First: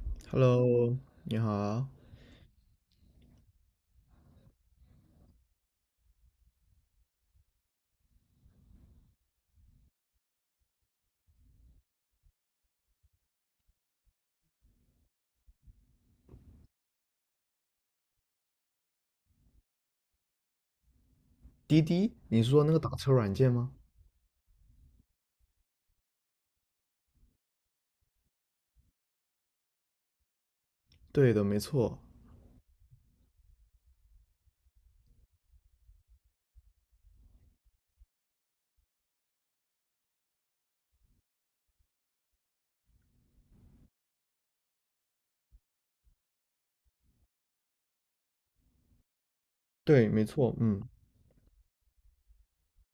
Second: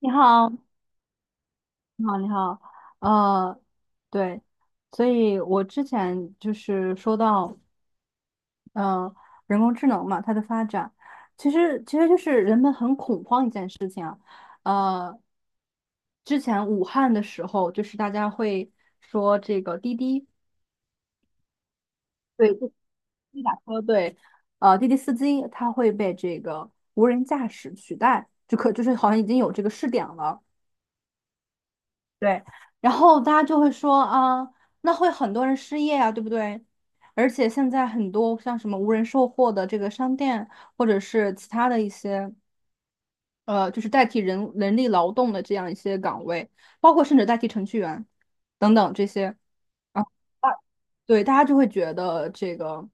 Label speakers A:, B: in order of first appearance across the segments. A: 你好，
B: Hello，你好，
A: 你好，你好，呃，对，所以我之前就是说到，呃，人工智能嘛，它的发展，其实就是人们很恐慌一件事情啊，呃，之前武汉的时候，就是大家会说这个滴滴，
B: 滴滴，你是
A: 对，
B: 说那
A: 滴
B: 个打车软
A: 滴
B: 件
A: 打
B: 吗？
A: 车，对，滴滴司机他会被这个无人驾驶取代，就是好像已经有这个试点了。
B: 对的，没错，
A: 对，然后大家就会说啊，那会很多人失业啊，对不对？而且现在很多像什么无人售货的这个商店，或者是其他的一些就是代替人力劳动的这样一些岗位，包括甚至代替程序员等等这些啊，
B: 对，没错，
A: 对，大家就会觉得这个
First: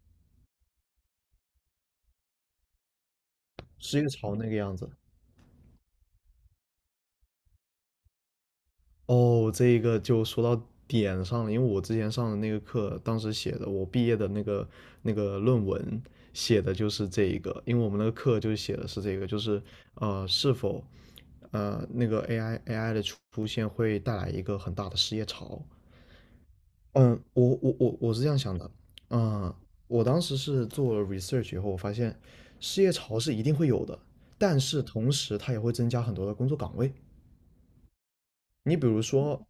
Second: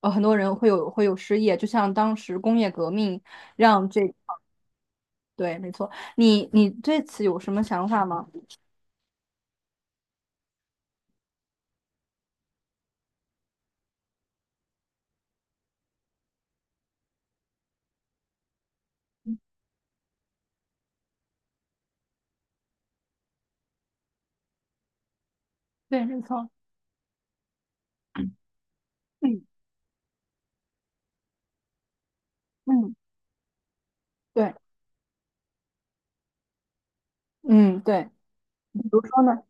A: 很多人会有失业，就像当时工业革命让
B: 是
A: 这
B: 一个潮那个样子。
A: 对，没错，你对此有什么想法吗？
B: 哦，这一个就说到点上了，因为我之前上的那个课，当时写的我毕业的那个论文写的就是这一个，因为我们那个课就写的是这个，就是是否那个 AI 的出现会带来一个很大的失业潮，
A: 对，没错，
B: 嗯，我是这样想的，
A: 嗯
B: 嗯，我当时是做了 research 以后，我发现失业
A: 嗯，
B: 潮是一定会有的，
A: 对。
B: 但是同时它也会增加很多的工作岗位。
A: 嗯，对，
B: 你
A: 比
B: 比
A: 如
B: 如
A: 说呢？
B: 说，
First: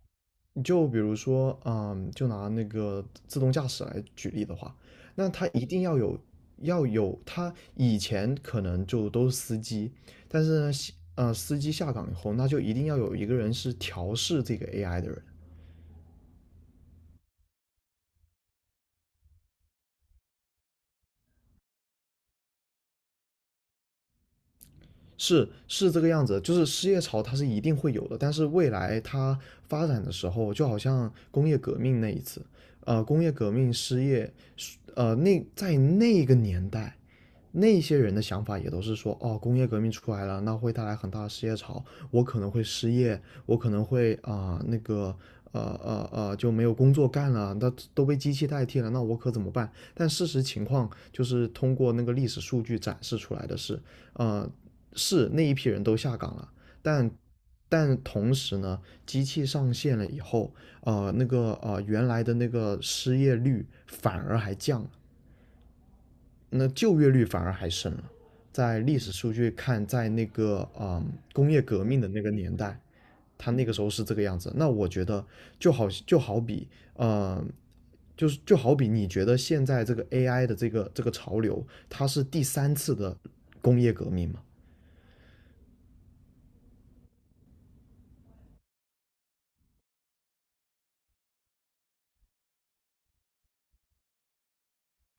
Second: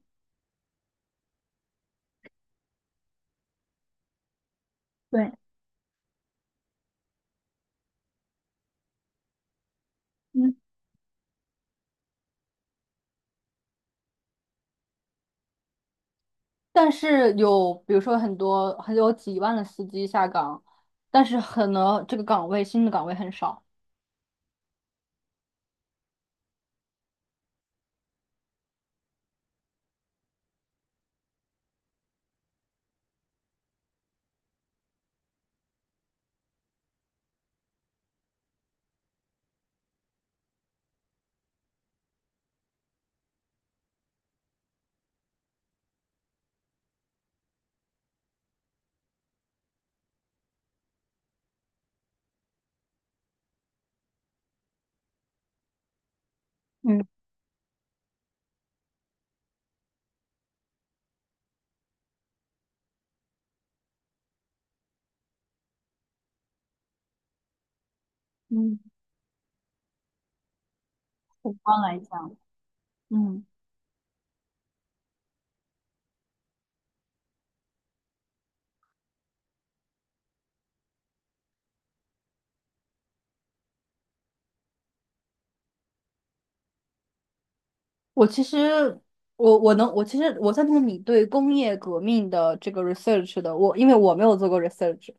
B: 就比如说，就拿那个自动驾驶来举例的话，那
A: 对，
B: 它一定要有，它以前可能就都是司机，但
A: 嗯，
B: 是呢，司机下岗以后，那就一定要有一个人是调试这个 AI 的人。
A: 但是有，比如说很多，很有几万的司机下岗，但是可能这个岗位新的岗位很少。
B: 是这个样子，就是失业潮它是一定会有的，但是未来它发展的时候，就好像工业革命那一次，工业革命失业，那在那个年代，那些人的想法也都是说，哦，工业革命出来了，那会带来很大的失业潮，我可能会失业，我可能会啊、那个。就没有工作干了，那都被机器代替了，那我可怎么办？但事实情况就是通过那个历史数据展示出来的是，呃，是那一批人都下岗了，
A: 嗯
B: 但但同时呢，机器上线了以后，那个原来的那个失业率反而还降了，那就业率反而还升了。
A: 嗯，
B: 在历史数据看，在那个工
A: 宏
B: 业
A: 观
B: 革
A: 来
B: 命的那个
A: 讲，
B: 年代，
A: 嗯，
B: 它那个时候是这个样子。那我觉得就好比呃。就是就好比你觉得现在这个 AI 的这个潮流，它是第三次的工业革命嘛？
A: 我其实我其实我赞同你对工业革命的这个 research 的，我因为我没有做过 research，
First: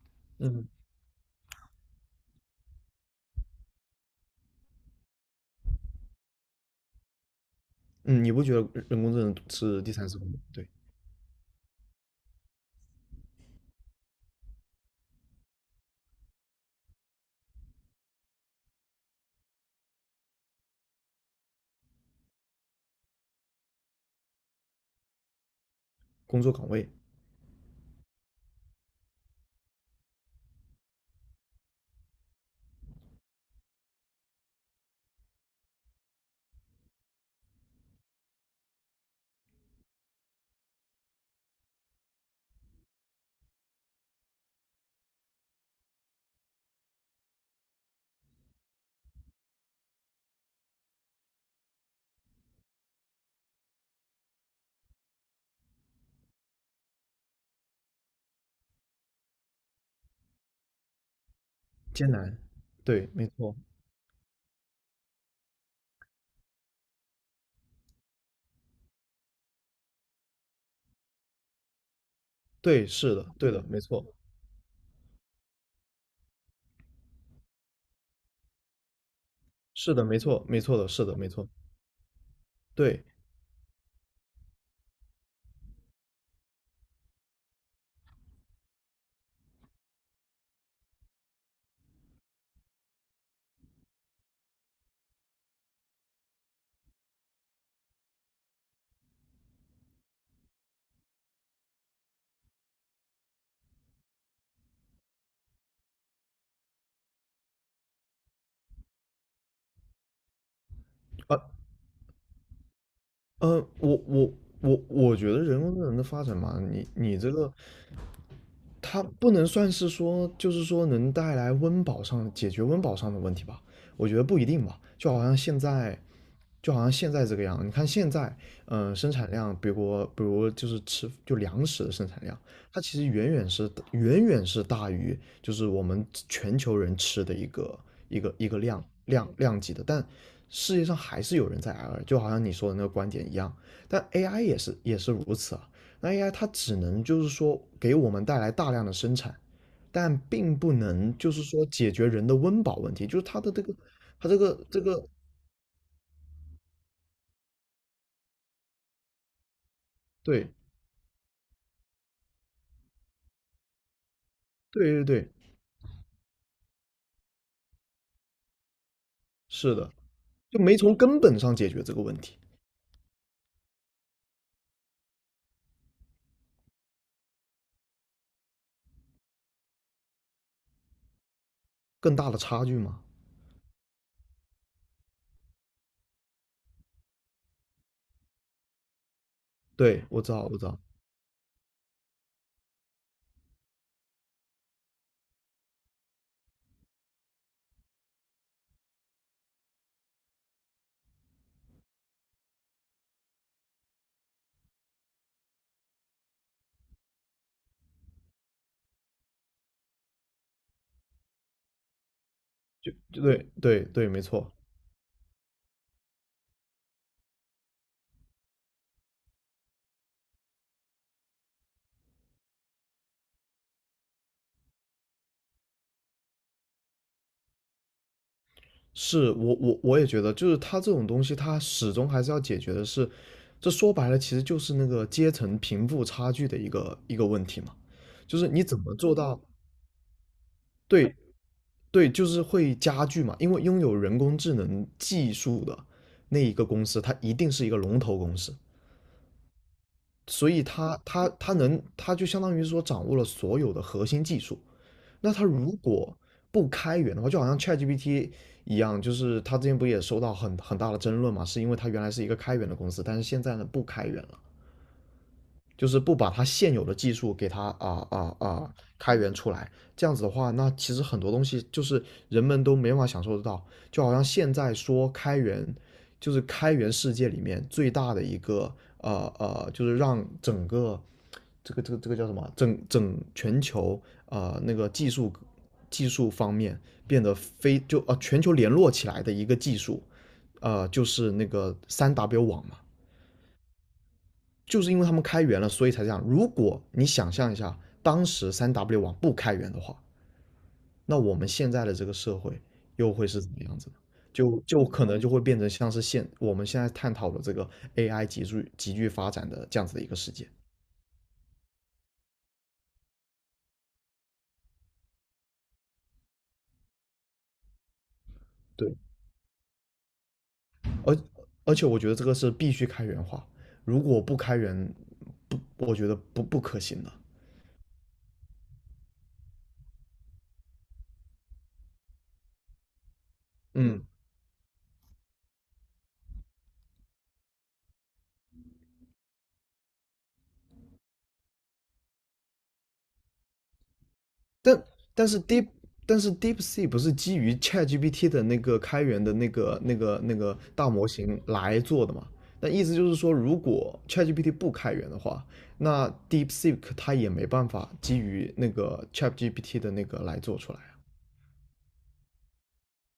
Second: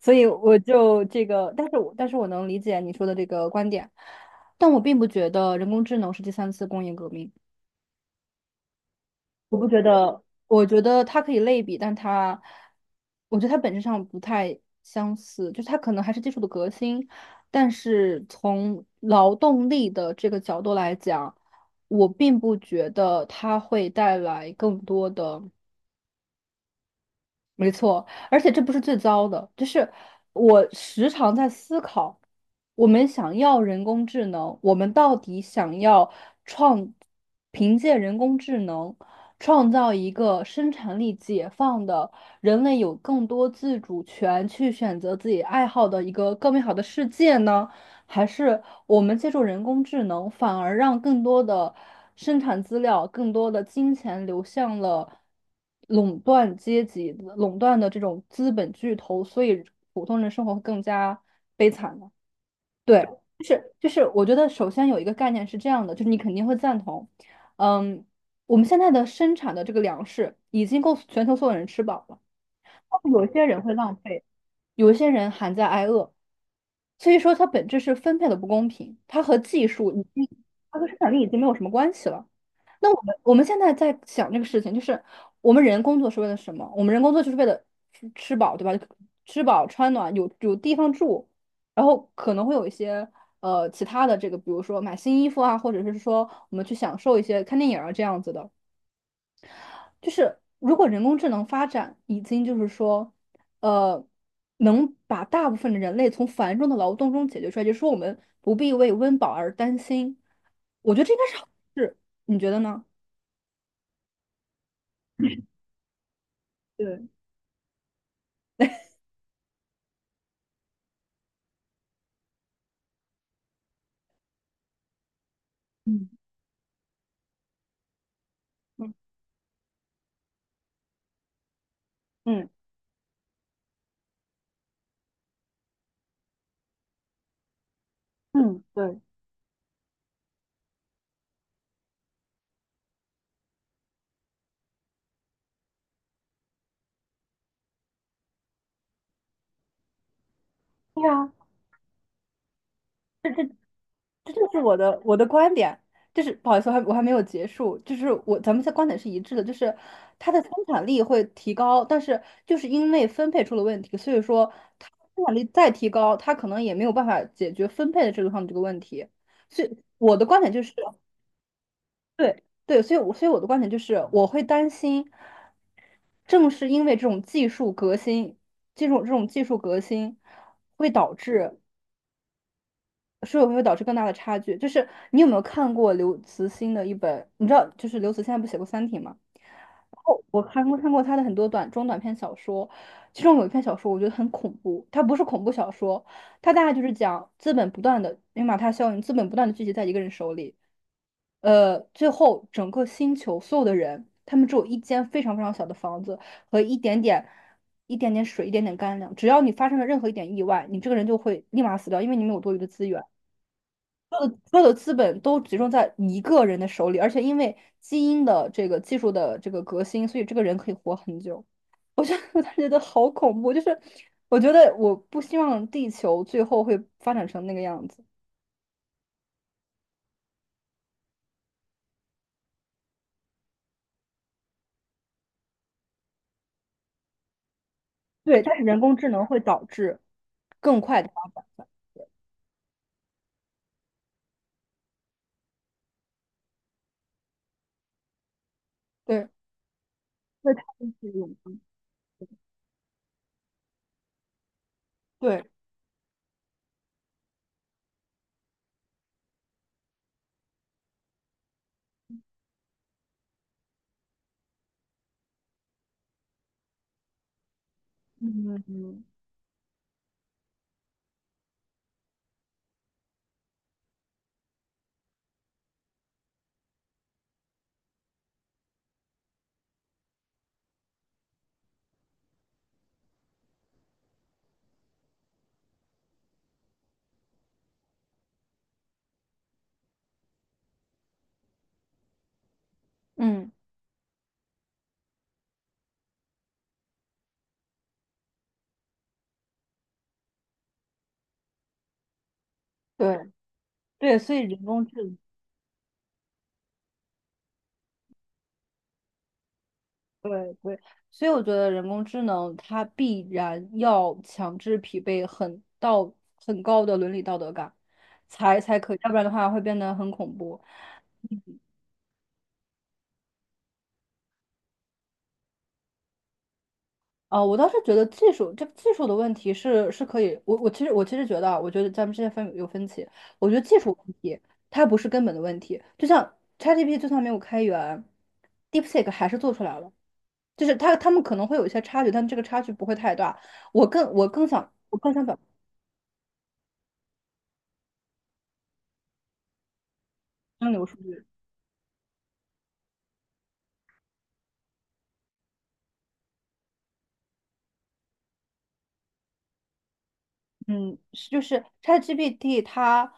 A: 所以我就这个，但是我能理解你说的这个观点，但我并不觉得人工智能是第三次工业革命。
B: 嗯，你不觉得人工智能
A: 我不觉
B: 是第三次
A: 得，我
B: 对
A: 觉得它可以类比，但它，我觉得它本质上不太相似，就是它可能还是技术的革新，但是从劳动力的这个角度来讲，我并不觉得它会带来更多的。
B: 工作岗位
A: 没错，而且这不是最糟的，就是我时常在思考，我们想要人工智能，我们到底想要创，凭借人工智能创造一个生产力解放的人类有更多自主权去选择自己爱好的一个更美好的世界呢，还是我们借助人工智能，反而让更多的生产资料、更多的金钱流向了垄断阶级、垄断的这种资本巨头，所以普通人生活会更加悲惨
B: 艰
A: 呢？
B: 难？
A: 对，
B: 对，没
A: 就
B: 错，
A: 是就是，我觉得首先有一个概念是这样的，就是你肯定会赞同，嗯，我们现在的生产的这个粮食已经够全球所有人吃饱了。
B: 对，是
A: 有
B: 的，
A: 些
B: 对
A: 人
B: 的，
A: 会
B: 没
A: 浪
B: 错，
A: 费，有些人还在挨饿，所以说它本质是分配的不公平，它和技术
B: 是
A: 已
B: 的，没
A: 经，
B: 错，没错
A: 它和
B: 的，
A: 生
B: 是
A: 产
B: 的，
A: 力已
B: 没
A: 经没
B: 错，
A: 有什么关系了。那我
B: 对，
A: 们我们现在在想这个事情，就是我们人工作是为了什么？我们人工作就是为了吃饱，对吧？吃饱穿暖，有地方住，然后可能会有一些其他的这个，比如说买新衣服啊，或者是说我们去享受一些看电影啊这样子的。就是如果人工智能发展已经就是说，呃，能把大部分的人类从繁重的劳动中解决出来，就是说我们不必为温饱而担心，我觉得这应该是
B: 啊，
A: 好事，你觉得呢？
B: 呃，我我我觉得人工智能的发展嘛，你
A: 对，
B: 你这个它不能算是说，就是说能带来温饱上解决温饱上的问题吧？我觉得不一定吧，就好像现在
A: 嗯
B: 就好像现在这个样，你看现在，
A: 嗯，
B: 生产量，比如就是吃就粮食的生产量，
A: 嗯
B: 它其实远远是大于就是我们全球人吃的一个一个
A: 嗯，
B: 量
A: 对，
B: 量量级的，但世界上还是有人在挨饿，就好像你说的那个观点一样，但 AI 也是如此啊，那 AI 它只能就是说给我们带来大量的生产，但并不
A: 对
B: 能就
A: 啊。
B: 是说解决人的温饱问题，就是它的这个它
A: 这
B: 这
A: 就是
B: 个
A: 我
B: 这
A: 的
B: 个
A: 我的观点，就是不好意思，我还没有结束，就是我咱们的观点是一致的，就是它的生
B: 对。
A: 产力会提高，但是就是因为分配出了问题，所以说它
B: 对对
A: 生
B: 对，
A: 产力再提高，它可能也没有办法解决分配的制度上的这个问题，所
B: 是
A: 以
B: 的，
A: 我的观点
B: 就
A: 就是，
B: 没从根本上解决这个问题，
A: 对对，所以我的观点就是，我会担心，正是因为这种技术革新，这种技术革新会导致。
B: 更大的差距嘛。
A: 是否会导致更大的差距。就是你有没有看过刘慈欣的一本？你知道，就是刘慈欣他不写过《三体》吗？然
B: 对，我
A: 后
B: 知
A: 我
B: 道，我知
A: 看过
B: 道，
A: 看过他的很多短中短篇小说，其中有一篇小说我觉得很恐怖，它不是恐怖小说，它大概就是讲资本不断的因为马太效应，资本不断的聚集在一个人手里，最后整个星球所有的人，他们只有一间非常非常小的房子和一点点、一点点水、一点点干粮。只要你发生了任何一点意外，你这个人就会立马死掉，因为你没有多余的资
B: 就
A: 源。
B: 就对对对，没错，
A: 所有的资本都集中在一个人的手里，而且因为基因的这个技术的这个革新，所以这个人可以活很久。我觉得 我当时觉得好恐怖，就是我觉得我不希望地球最后会发展成那个样子。
B: 是我也觉得，就是它这种东西，它始终还是要解决的是，这说白了其实就是那个阶层贫富差距的一个问题嘛，就
A: 对，
B: 是
A: 但是
B: 你怎
A: 人
B: 么
A: 工智
B: 做
A: 能会
B: 到
A: 导致更快的
B: 对
A: 发展。
B: 对，就是会加剧嘛，因为拥有人工智能技术的那一个公司，它一定是一个龙头公司，
A: 对，
B: 所
A: 对，
B: 以
A: 它就
B: 他
A: 是
B: 他
A: 永
B: 他能，他就相当于说掌握了所有的核心技术。那
A: 对，
B: 他如果不开源的话，就好像 ChatGPT 一样，就是他之前不也收到很大的争论嘛，是因为他原来是一个开源的公司，但是现在呢不开源了。就是不把它现有的技术给它
A: 嗯嗯
B: 开源出来，这样子的话，那其实很多东西就是人们都没办法享受得到。就好像现在说开源，就是开源世界里面最大的一个就是让整个这个叫什么？全球那个技术方面变得非就全球联络起来的一个技术，就是那个三 W 网嘛。
A: 嗯，
B: 就是因为他们开源了，所以才这样。如果你想象一下，当时三 W 网不开源的话，那我们现在的这个社会又会
A: 对
B: 是怎么样子呢？
A: 对，所以
B: 就
A: 人
B: 就
A: 工智
B: 可
A: 能。
B: 能就会变成像是我们现在探讨的这个 AI 急剧发展的这样子的一个世界。
A: 对对，所以我觉得人工智能它必然要强制匹配很高的伦理道德感，才可
B: 对，
A: 以，要不然的话会变得很恐怖。
B: 而而且我觉得这个是必须开源化，如果不开源，不，我觉得不可行的。
A: 啊、我倒是觉得技术这个技术的问题是是可以，我其实觉得啊，我觉得咱们之间有分歧，我觉得技术
B: 嗯，
A: 问题它不是根本的问题，就像 ChatGPT 就算没有开源，DeepSeek 还是做出来了。就是他们可能会有一些差距，但这个差距不会太大。我更我更想
B: 但
A: 我更想
B: 但
A: 表
B: 是
A: 达
B: Deep 但是 DeepSeek 不是基于 ChatGPT 的那个开源的那个
A: 真流
B: 大
A: 数
B: 模
A: 据。
B: 型来做的嘛？那意思就是说，如果 ChatGPT 不开源的话，那 DeepSeek 它也没办法基于那个 ChatGPT 的那个来做出来
A: 嗯，是就是 ChatGPT 它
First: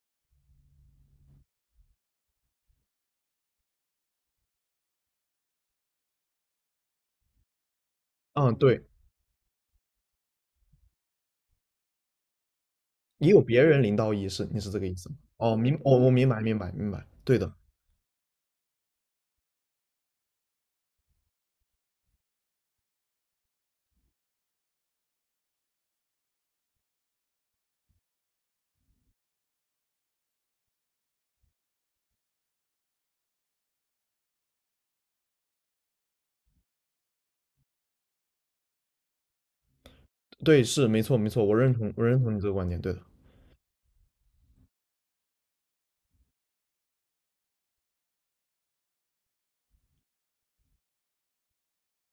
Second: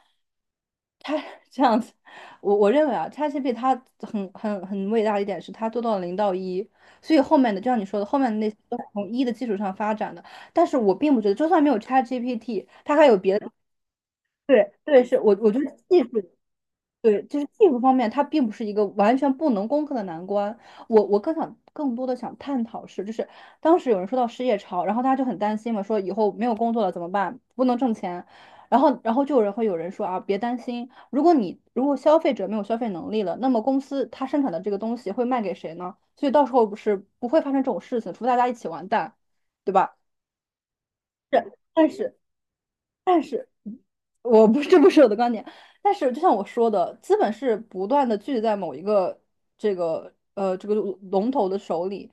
A: 它 这样子，我认为啊，ChatGPT 它很伟大的一点是它做到了零到一，所以后面的就像你说的，后面的
B: 啊。
A: 那
B: 嗯，
A: 些都
B: 对，
A: 是从一的基础上发展的。但是我并不觉得，就算没有 ChatGPT，它还有
B: 也
A: 别
B: 有
A: 的。
B: 别人领导意识，你是
A: 对
B: 这个意
A: 对，
B: 思
A: 是
B: 吗？
A: 我
B: 哦，
A: 觉得
B: 哦，
A: 技
B: 我
A: 术
B: 明白，明白，明白，
A: 对，
B: 对
A: 就是
B: 的，
A: 技术方面，它并不是一个完全不能攻克的难关。我更多的想探讨是，就是当时有人说到失业潮，然后大家就很担心嘛，说以后没有工作了怎么办？不能挣钱。然后就有人会有人说啊，别担心，如果你如果消费者没有消费能力了，那么公司它生产的这个东西会卖给谁呢？所以到时候不是不会发生这种事情，除非大家一起完蛋，对吧？
B: 对，是没错，没错，
A: 是，
B: 我认
A: 但
B: 同，我
A: 是。
B: 认同你这个观点，对的，
A: 但是，我不，这不是我的观点。但是，就像我说的，资本是不断的聚集在某一个这个龙头的手里。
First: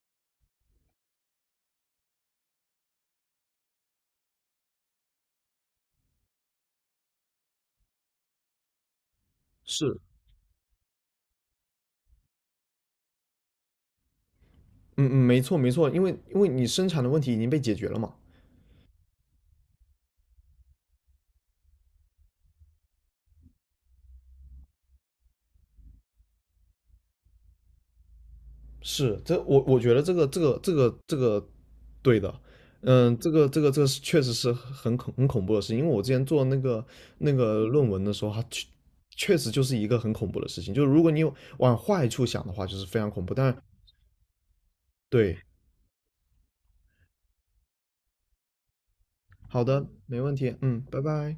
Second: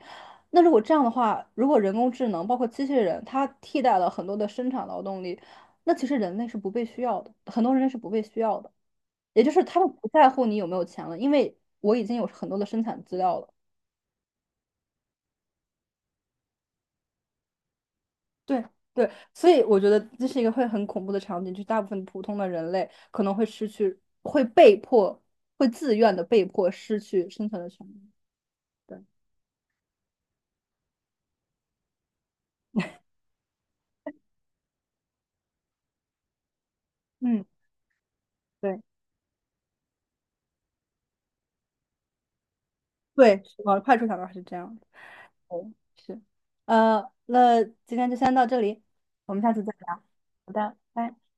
A: 那如果这样的话，如果人工智能包括机器人，它替代了很多的生产劳动力，那其实人类是不被需要的，很多人类是不被需要的。也就是他们
B: 是，
A: 不在乎你有没有钱了，因为我已经有很多的生产资料了。
B: 嗯嗯，没错，没错，因为你生产的问题已经被解决了嘛。
A: 对对，所以我觉得这是一个会很恐怖的场景，就是大部分普通的人类可能会失去，会被迫，会自愿的被迫失去生存的权利。对，
B: 是，这我觉得这个对的，嗯，这个是确实是很恐怖的事情，因为我之前做那个那
A: 嗯，
B: 个论文的时候，它确
A: 对
B: 确实就是一个很恐怖的事情，就是如果你有往坏处想的话，就是非常恐怖。
A: 对，
B: 但
A: 是往坏处想的话是这样的。
B: 对，
A: 对，是，那今天就先到这里，我们下
B: 好
A: 次再
B: 的，
A: 聊。
B: 没问
A: 好
B: 题，
A: 的，
B: 嗯，拜
A: 拜。
B: 拜。